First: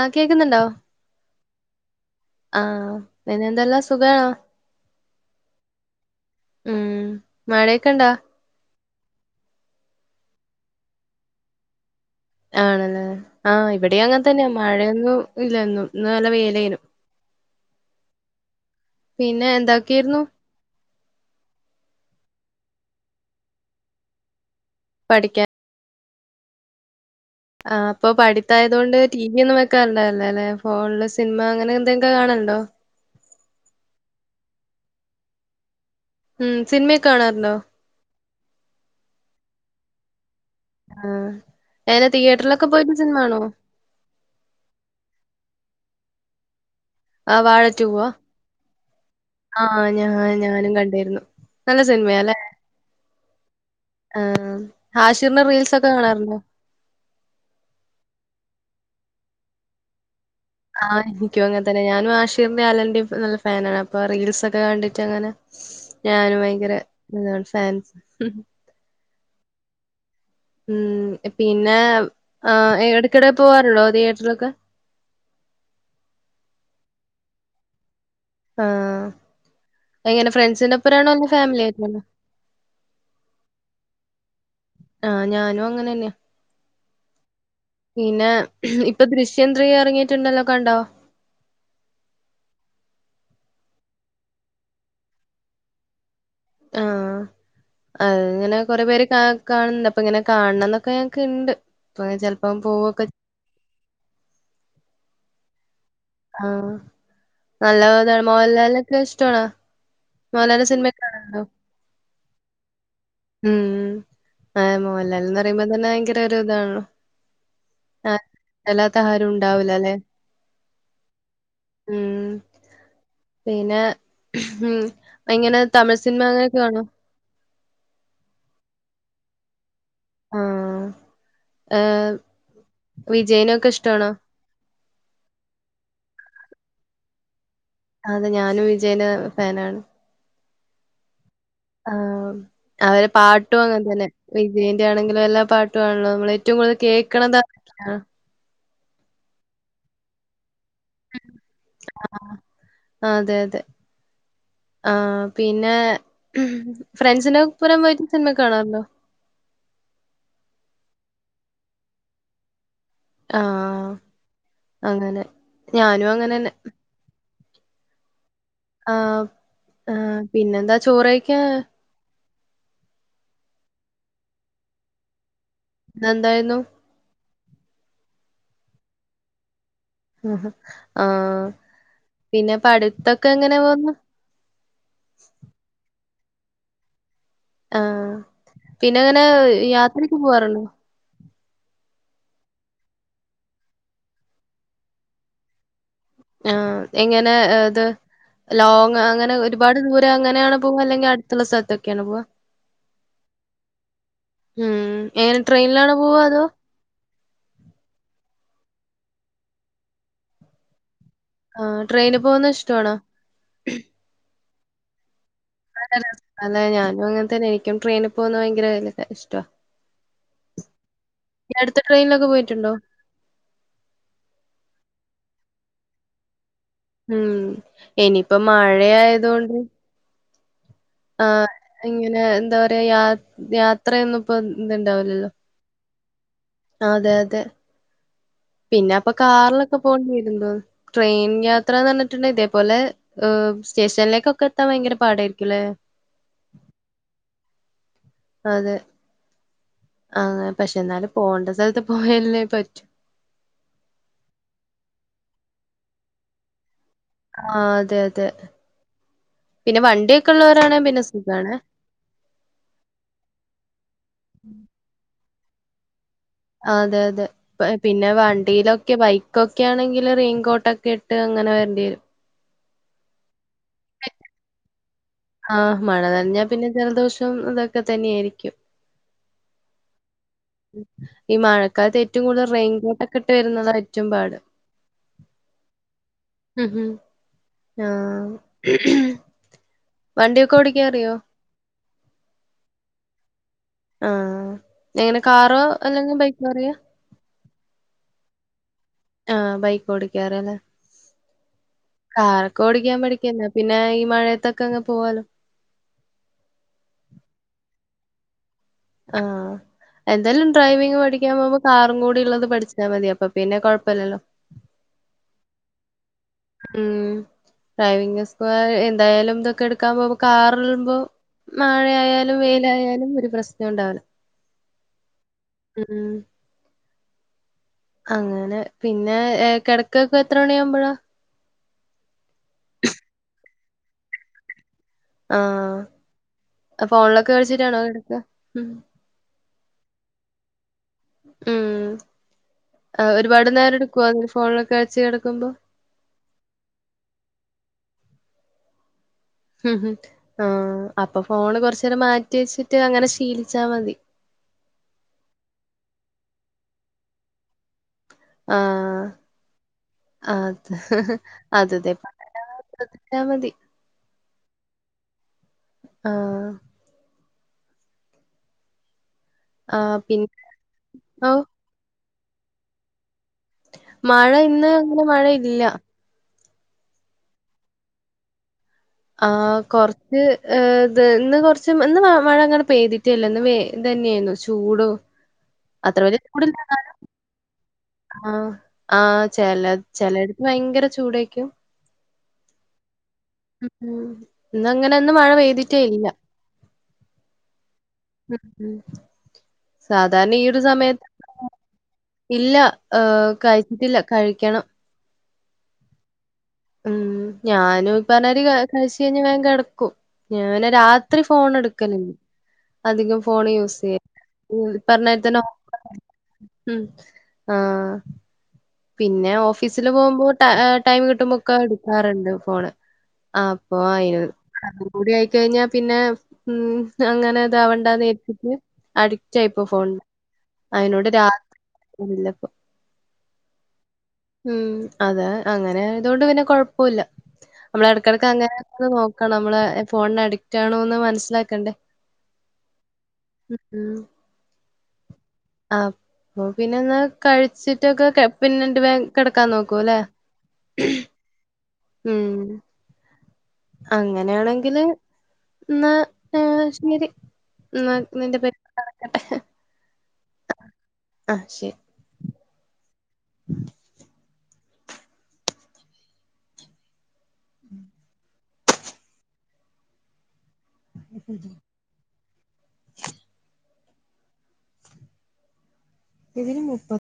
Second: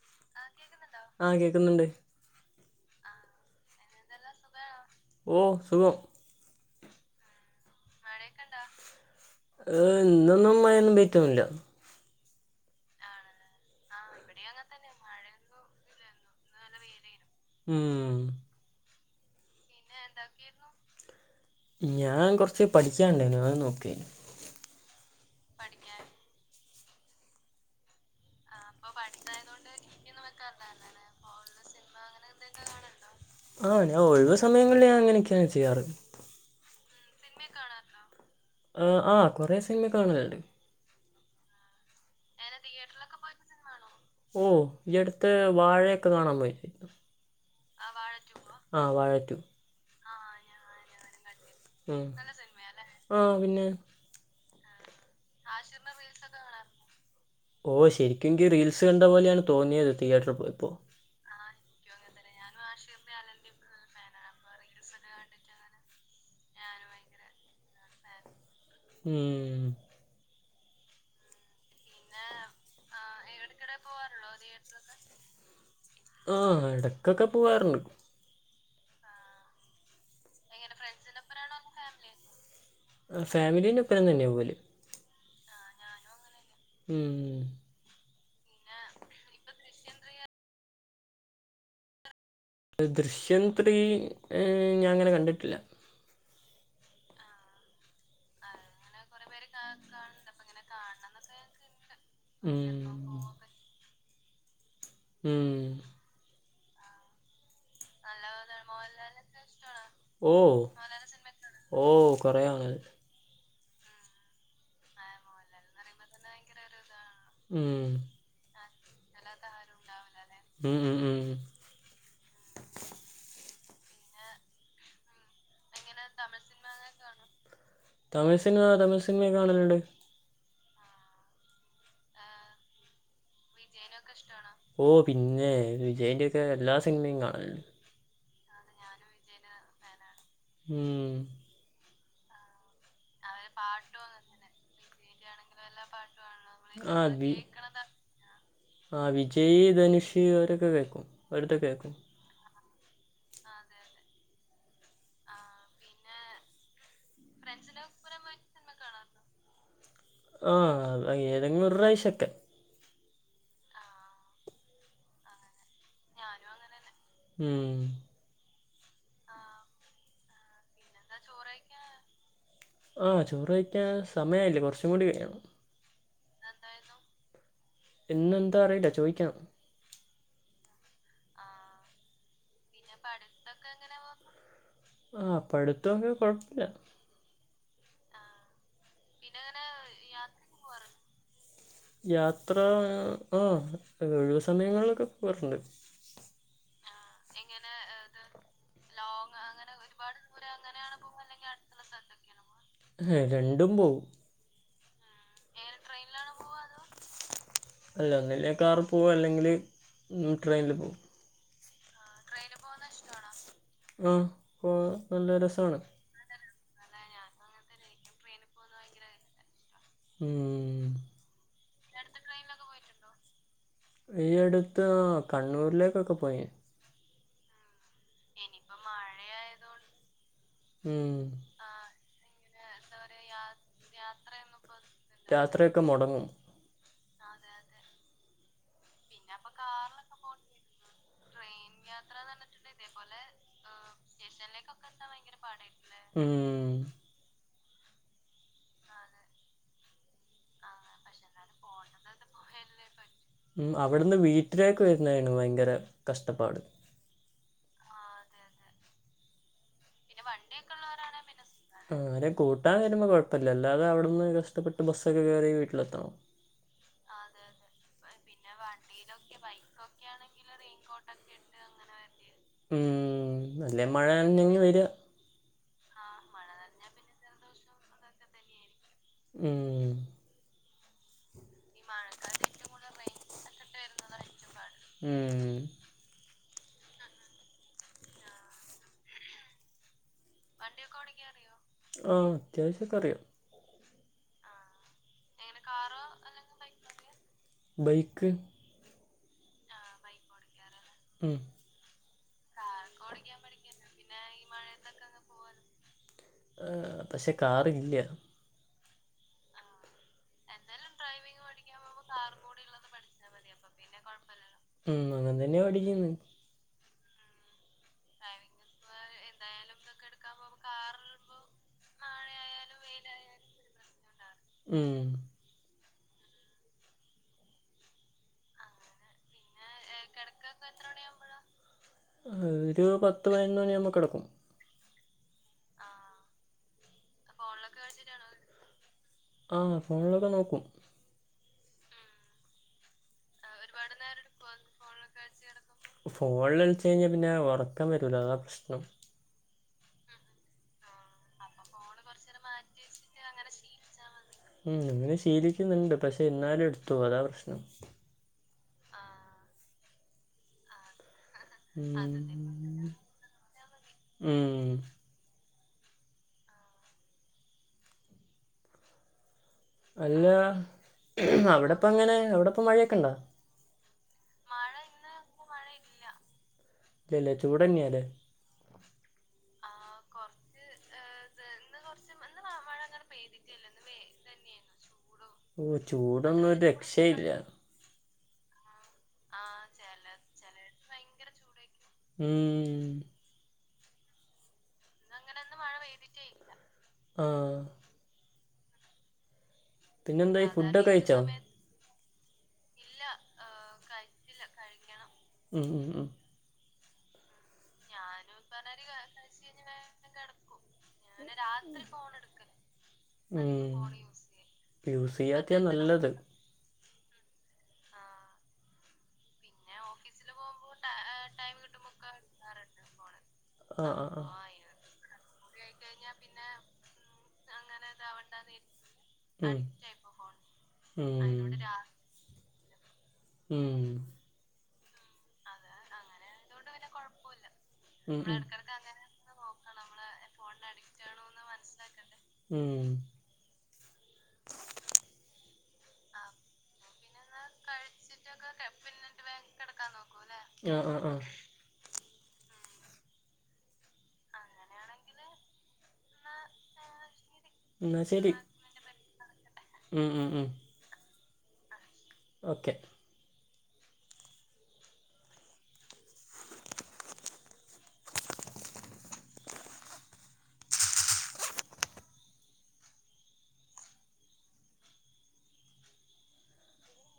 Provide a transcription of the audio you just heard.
ആ കേക്കുന്നുണ്ടോ ആ കേൾക്കുന്നുണ്ട് ആ പിന്നെ എന്തെല്ലാം സുഖണോ ഓ സുഖം ഉം മഴ ഒക്കെ ഉണ്ടൊ ഏ ഇന്നൊന്നും മഴ യൊന്നു പെയ്ദ് ട്ടൊന്നുല്ല ആണല്ലേ ആഹ് ഇവിടെ അങ്ങനെ തന്നെയാ മഴയൊന്നും ഇല്ലും ഇന്ന് നല്ല വെയ്ലെന്നു ഉം പിന്നെ എന്താക്കിരുന്നു ഞാൻ കൊറച്ച് പഠിക്കാണ്ടായിനു അത് നോക്കു പഠിക്കാൻ ആ അപ്പൊ പഠിത്തായതുകൊണ്ട് ടി വി ഒന്നും വെക്കാറുണ്ടവില്ല അല്ലെ ഫോണില് സിനിമ അങ്ങനെ എന്തെക്കെ കാണണ്ടോ ആഹ് ഞാൻ ഒഴിവ് സമയങ്ങളിൽ ഞാൻ അങ്ങനെയൊക്കെയാണ് ചെയ്യാറ് ഉം സിനിമയൊക്കെ കാണാറണ്ടോ ആ ആ കൊറെ സിനിമ കാണലണ്ട് ആ നെ തിയേറ്ററിലൊക്കെ പോയിട്ട് സിനിമ കാണോ ഓ അടുത്ത് വാഴയൊക്കെ കാണാൻ പോയി ആ വാഴറ്റു വാ ആഹ വഴറ്റു ഞാ ഞാനും കണ്ടിരുന്നു നല്ല ഉം സിനിമയല്ലേ ആഹ് പിന്നെ ഹാഷിറിന്റെ റീൽസ് ഒക്കെ കാണാറുണ്ടോ ഓ ശരിക്കുംങ്കി റീൽസ് കണ്ട പോലെയാണ് തോന്നിയത് തതിയ ആഹ ക്കും അങ്ങനെ തന്നെ ഞാനും ആഷീറിന്റെ ആലന്റെറെയും നല്ല ഫാനണ് അപ്പൊ റീൽസ് ഒക്കെ കണ്ടിട്ട് അങ്ങനെ ഞാനും ഭയങ്കര ഇതാണ് ഫാൻ ഉം ഉം പിന്നെ എടക്കിടെ പോവാറുണ്ടോ തിയേറ്ററിലൊക്കെ ആഹ എടക്കൊക്കെ പോവാറുണ്ട് ആഹ എങ്ങനെ ഫ്രണ്ട്സിന്റെപ്പരണോ അല്ല ഫാമിലി ആയിട്ട ഫാമിലീന്റെപ്പരം തന്നെയ പോലെ ആഹ ഞാനും അങ്ങനെന്നയാ ഉം പിന്നെ ഇപ്പൊ ദശ്യം ത്രീ ഇറങ്ങിട്ടുണ്ടല്ലോ കണ്ടോ അ ദൃശ്യം ത്രീ ഞാൻ അങ്ങനെ കണ്ടിട്ടില്ല ആഹ അ ഇങ്ങനെ കൊറെ പേര് കാ കാണുന്നുണ്ട് അപ്പൊ ഇങ്ങനെ കാണണംന്നൊക്കെ ഞനക്ക് ഇണ്ട് പ്പൊ ചെലപ്പോം ഉം പോവൊക്കെ ഉം ആഹ് നല്ല [unintelligible] മോഹല്ലാലൊക്കെ ഇഷ്ടണാ ഓ ഓ കൊറേ [unintelligible] ഉം ആഹ് മോഹൻലാല് ന്ന് പറയുമ്പോ തന്നെ ഭയങ്കര ഒരു ഇതാണ് ഉം അല്ലാത്ത [unintelligible] ഉണ്ടാവൂല്ലാലെ ഉം പിന്നെ ഇങ്ങനെ തമിഴ് സിനിമ അങ്ങനെയൊക്കെ കാണോ തമിഴ് സിനിമ തമിഴ് സിനിമ കാണലുണ്ട് ആഹ് ഏ വിജയ്നൊക്കെ ഇഷ്ട്ടാണോ ഓ പിന്നെ വിജയ്ൻ്റൊക്കെ എല്ലാ സിനിമയും കാണൽ അതെ ഞാനും വിജയന് ഫാനാണ് ഉം ആ അവരെ പാട്ടും അങ്ങനെ തന്നെ വി ജെയ് ന്റാണെങ്കിലും എല്ലാ പാട്ടു ആണല്ലോ മ്മള് റ്റവും കൂടുതൽ ആഹ് വി കേക്ക്ണത് [unintelligible] ആഹ് വിജയ് ധനുഷ് അവരെ ക്കെ കേക്കും വെര്തെ കേക്കും ആഹ് അതെ അതെ ആഹ് പിന്നെ ഫ്രണ്ട്സിനൊപ്പരം പോയിട്ട് സിനമ കാണാറുണ്ടോ ആഹ് ഏതെങ്കിലും ഒരുറാവശ്യൊക്കെ. ആഹ് അങ്ങനെ ഞാനും അങ്ങനെന്നെ. ഉം. ആഹ് ആ പിന്നെന്താ ചോറെയിക്കാ ആഹ് ചോറ് കഴിക്കാൻ സമയായില്ല കുറച്ചും കൂടി കയ്യണം. ന്നെന്തായിരുന്നു. ഇന്നെന്താ അറിയില്ല ചോയ്ക്കാം. ഹാഹ ആഹ്. പിന്നെ പഠിത്തൊക്കെ എങ്ങനെ പോവുന്നു. കൊഴപ്പില്ല. ആഹ്. പിന്നെ അങ്ങനെയ് യാത്രി പൂവാറുണ്ടോ. യാത്രാ ആഹ് ഒഴിവ് സമയങ്ങളിലൊക്കെ പോവാറുണ്ട്. ആഹ്. എങ്ങനെ ഏത് ലോങ് അങ്ങനെ ഒരുപാട് ദൂരെ അങ്ങനെയാണ് പോവ അല്ലെങ്കിൽ അടുത്തുള്ള സ്ഥലത്തൊക്കെയാണ് പോവാ. ഹെ രണ്ടും പോവും. ഉം എങ്ങനെ ട്രെയിനിലാണോ പോവാ അതോ അല്ല ഒന്നല്ലെ കാറി പോവും അല്ലെങ്കില് ട്രെയിനില് പോവും. ആഹ് ട്രെയിനി പോകുന്ന ഇഷ്ടാണോ ആ പോ നല്ലരസാണ് അതെ ഞാനും അങ്ങനെ തന്നെ എനിക്കും ട്രെയിനിൽ പോകുന്ന ഭയങ്കര ഇഷ്ടവാ ഉം. എട ട്രെയിനിലൊക്കെ പോയിട്ടുണ്ടോ ഈ അടുത്ത് കണ്ണൂരിലേക്കൊക്കെ പോയി ഞാൻ ഉം ഇനിയിപ്പോ മഴയായതൊണ്ട് ഉം. ആഹ് ഇങ്ങനെ എന്താ പറയാ യാ യാത്രയൊന്നും ഇപ്പ യാത്രയൊക്കെ മുടങ്ങും അതെ അതെ പിന്നെ അപ്പൊ കാറിലൊക്കെ പോകേണ്ടിരുന്നു ട്രെയിൻ യാത്രന്ന് പറഞ്ഞിട്ടുണ്ടെ ഇതേപോലെ സ്റ്റേഷനിലേക്കൊക്കെ എത്താൻ ഭയങ്കര പാടായിരിക്കുംല്ലേ ഉം അതെ അങ്ങനെ പക്ഷെ എന്നാലും പോണ്ട സ്ഥലത്ത് പോയല്ലേ പറ്റൂ ഉം അവിടുന്ന് വീട്ടിലേക്ക് വരുന്നാണ് ഭയങ്കര കഷ്ടപ്പാട് ആഹ അതെ അതെ പിന്നെ വണ്ടിയൊക്കെ ഉള്ളവരാണെ പിന്നെ സുഖാണ്. ആരേം കൂട്ടാൻ വരുമ്പോ കൊഴപ്പല്ലാ അല്ലാതെ അവിടെന്ന് കഷ്ടപ്പെട്ട് ബസ് അതൊക്കെകേറി വീട്ടിലെത്തണം അതെ അതെ പിന്നെ വണ്ടിയിലൊക്കെ ബൈക്കൊക്കെ ആണെങ്കിൽ റെയിൻകോട്ടൊക്കെ ഇട്ട് അങ്ങനെ വരേണ്ടി വരും ഉം അല്ലെ മഴ നനഞ്ഞു വരുക- ആഹ മഴ നനഞ്ഞാ പിന്നെ ജലദോഷം ഇതൊക്കെ തന്നെയായിരിക്കും ഉം ഈ മഴ മഴക്കാലത്ത് ഏറ്റവും കൂടുതൽറെയിൻകോട്ടൊക്കെ ഇട്ടുവരുന്നതായിരിക്കും ചുറ്റുംപാട് ഉം ഉഹ് ഉഹ് ആഹ [unintelligible] ആ അത്യാവശ്യക്കെ അറിയാം ആഹ എങ്ങനെ കാറോ അല്ലെങ്കിൽ ബൈക്കോ അറിയാ ബൈക്ക് ആഹ ബൈക്ക് ഓടിക്കാറിയാലെ ഉം കാർ ഓടിക്കാൻ പഠിക്കണ്ടെ പിന്നെ മഴയത്തൊക്കെ അങ്ങ് പോവാലോ ആ, പക്ഷെ കാറില്ല ആഹ എന്താലും ഡ്രൈവിങ് പഠിക്കാൻ പോവു കാർറും കൂടി ഉള്ളത് പഠിച്ചാൽ മതിയാ അപ്പൊ പിന്നെ കൊഴപ്പല്ലല്ലോ ഉം അങ്ങനെ തന്നെ പഠിക്കുന്നേ ഉം ഡ്രൈവിംഗ് സ്കു എന്തായാലും ഇതൊക്കെ എടുക്കാൻ പോവുമ്പോ കാർ ആവുമ്പോൾ മഴയാലും വെയിലായാലും ഒരു പ്രശ്നം ഉണ്ടാവി ഉം ഉം അങ്ങനെ പിന്നെ കെട ഇപ്പോ എത്രണിയാവുമ്പോഴാ ഒരു പത്ത് പതിനൊന്ന് മണിയാവുമ്പ നമ്മ കെടക്കും ആഹ ഫോണലൊക്കെ കളിച്ചിട്ടാണോ കിടക്ക ഉം ആ ഫോണിലൊക്കെ നോക്കും ഉം ഒരുപാട് നേരെടുകോ അതി ഫോണില് കഴിച്ച് കെടക്കുമ്പോ ഫോണില്ളിച്ചഴിഞ്ഞാൽ പിന്നെ ഉറക്കം വരൂല അതാ പ്രശ്നം ഉം ഉം ആ അപ്പൊ ഫോണ് കൊറച്ചേരം മാറ്റി വെച്ചിട്ട് അങ്ങനെ ശീലിച്ചാ മതി ഉം അങ്ങനെ ശീലിക്കുന്നുണ്ട് പക്ഷേ എന്നാലും എടുത്തോവും അതാ പ്രശ്നം ആ ആ ആത് അത് തെ അതന്നെ ഉം. [unintelligible] മതി ഉം ആ ആഹ് അല്ല പിന്നെ ഓഹ് അവിടെപ്പ അങ്ങനെ അവിടെ ഇപ്പ മഴൊക്കെ ഇണ്ടോ മഴ ഇന്ന് അങ്ങനെ മഴയില്ല ഇല്ല ഇല്ല ചൂടന്നെല്ലേ ആ കൊറച്ച് ഏ ഇത് ഇന്ന് കൊറച്ച് ഇന്ന് മഴ അങ്ങനെ പെയ്തിട്ടേല്ല ഇന്ന് വെ ഇതന്നെന്നു ചൂടും ഓ ചൂടൊന്നും ഒരു രക്ഷയില്ല ആ ആ ചെല ചെലയിടുത്ത് ഭയങ്കര ചൂടെക്കും ഉം ഇന്ന് അങ്ങനെ ഒന്നും മഴ പെയ്തിട്ടേ ഇല്ല ആ ഉം ഉം സാധാരണ പിന്നെന്തായി ഈ അതാണ് ഒരു ഫുഡൊക്കെ സമയത്ത് കഴിച്ചോ ഇല്ല ഹ് കഴിച്ചിട്ടില്ല കഴിക്കണം ഉം ഉം ഉം ഉം ഞാനും പനരി കഴി കഴിച്ച് കഴിഞ്ഞാൽ വേ കെട ക്കും ഞാനാ രാത്രി ഫോൺ എടുക്കലില്ല അധികം ഫോൺ യൂസ് ചെയ്യ് ഈ യൂസ് യൂസ് പറഞ്ഞാതിരി തന്നെ ചെയ്യാത്തയാ ശ്രദ്ധിക്കണം നല്ലത് ആഹ് പിന്നെ ഓഫിസ്സിൽ പോകുമ്പോ ടൈം കിട്ടുമ്പോക്കെ എടുക്കാറുണ്ട് ഫോണ് ആ അപ്പൊ ആഹ് ആയി ആഹ് ആഹ് [unintelligible] യി കഴിഞ്ഞാ പിന്നെ ഉം അങ്ങനെ ഇതാവണ്ട നേര്തിട്ട് അഡിക്റ്റ് ഉം ആയിപ്പോ ഫോൺ അയിനോട് രാത് ഉം [unintelligible] ഇല്ല പ്പൊ ഉം ഉം അതെ അങ്ങനെ ഇതോണ്ട് പിന്നെ കൊഴപ്പുല്ല നമ്മള ഉം ഉം എടക്കടക്ക് അങ്ങനെ ഒന്ന് നോക്കണം നമ്മള് ഫോണിന് അഡിക്റ്റ് ആണോന്ന് മനസ്സിലാക്കണ്ടേ ഉം ഉം ഉം ആ അപ്പൊ പിന്നെന്നാ കഴിച്ചിട്ടൊക്കെ കെട പിന്നെണ്ട് വേം കിടക്കാൻ നോക്കൂലേ ആഹ് ആഹ് ആഹ് ഉം അങ്ങനെയാണെങ്കില് എന്നാ ആ ശരി ന്നാ എന്നാ ശരി നിന്റെ പേ [unintelligible] [inaudible] [inaudible] ഉം ഉം ഉം ആ ശരി ഓക്കെ [inaudible] [inaudible] [inaudible] ഇതിന് മുപ്പ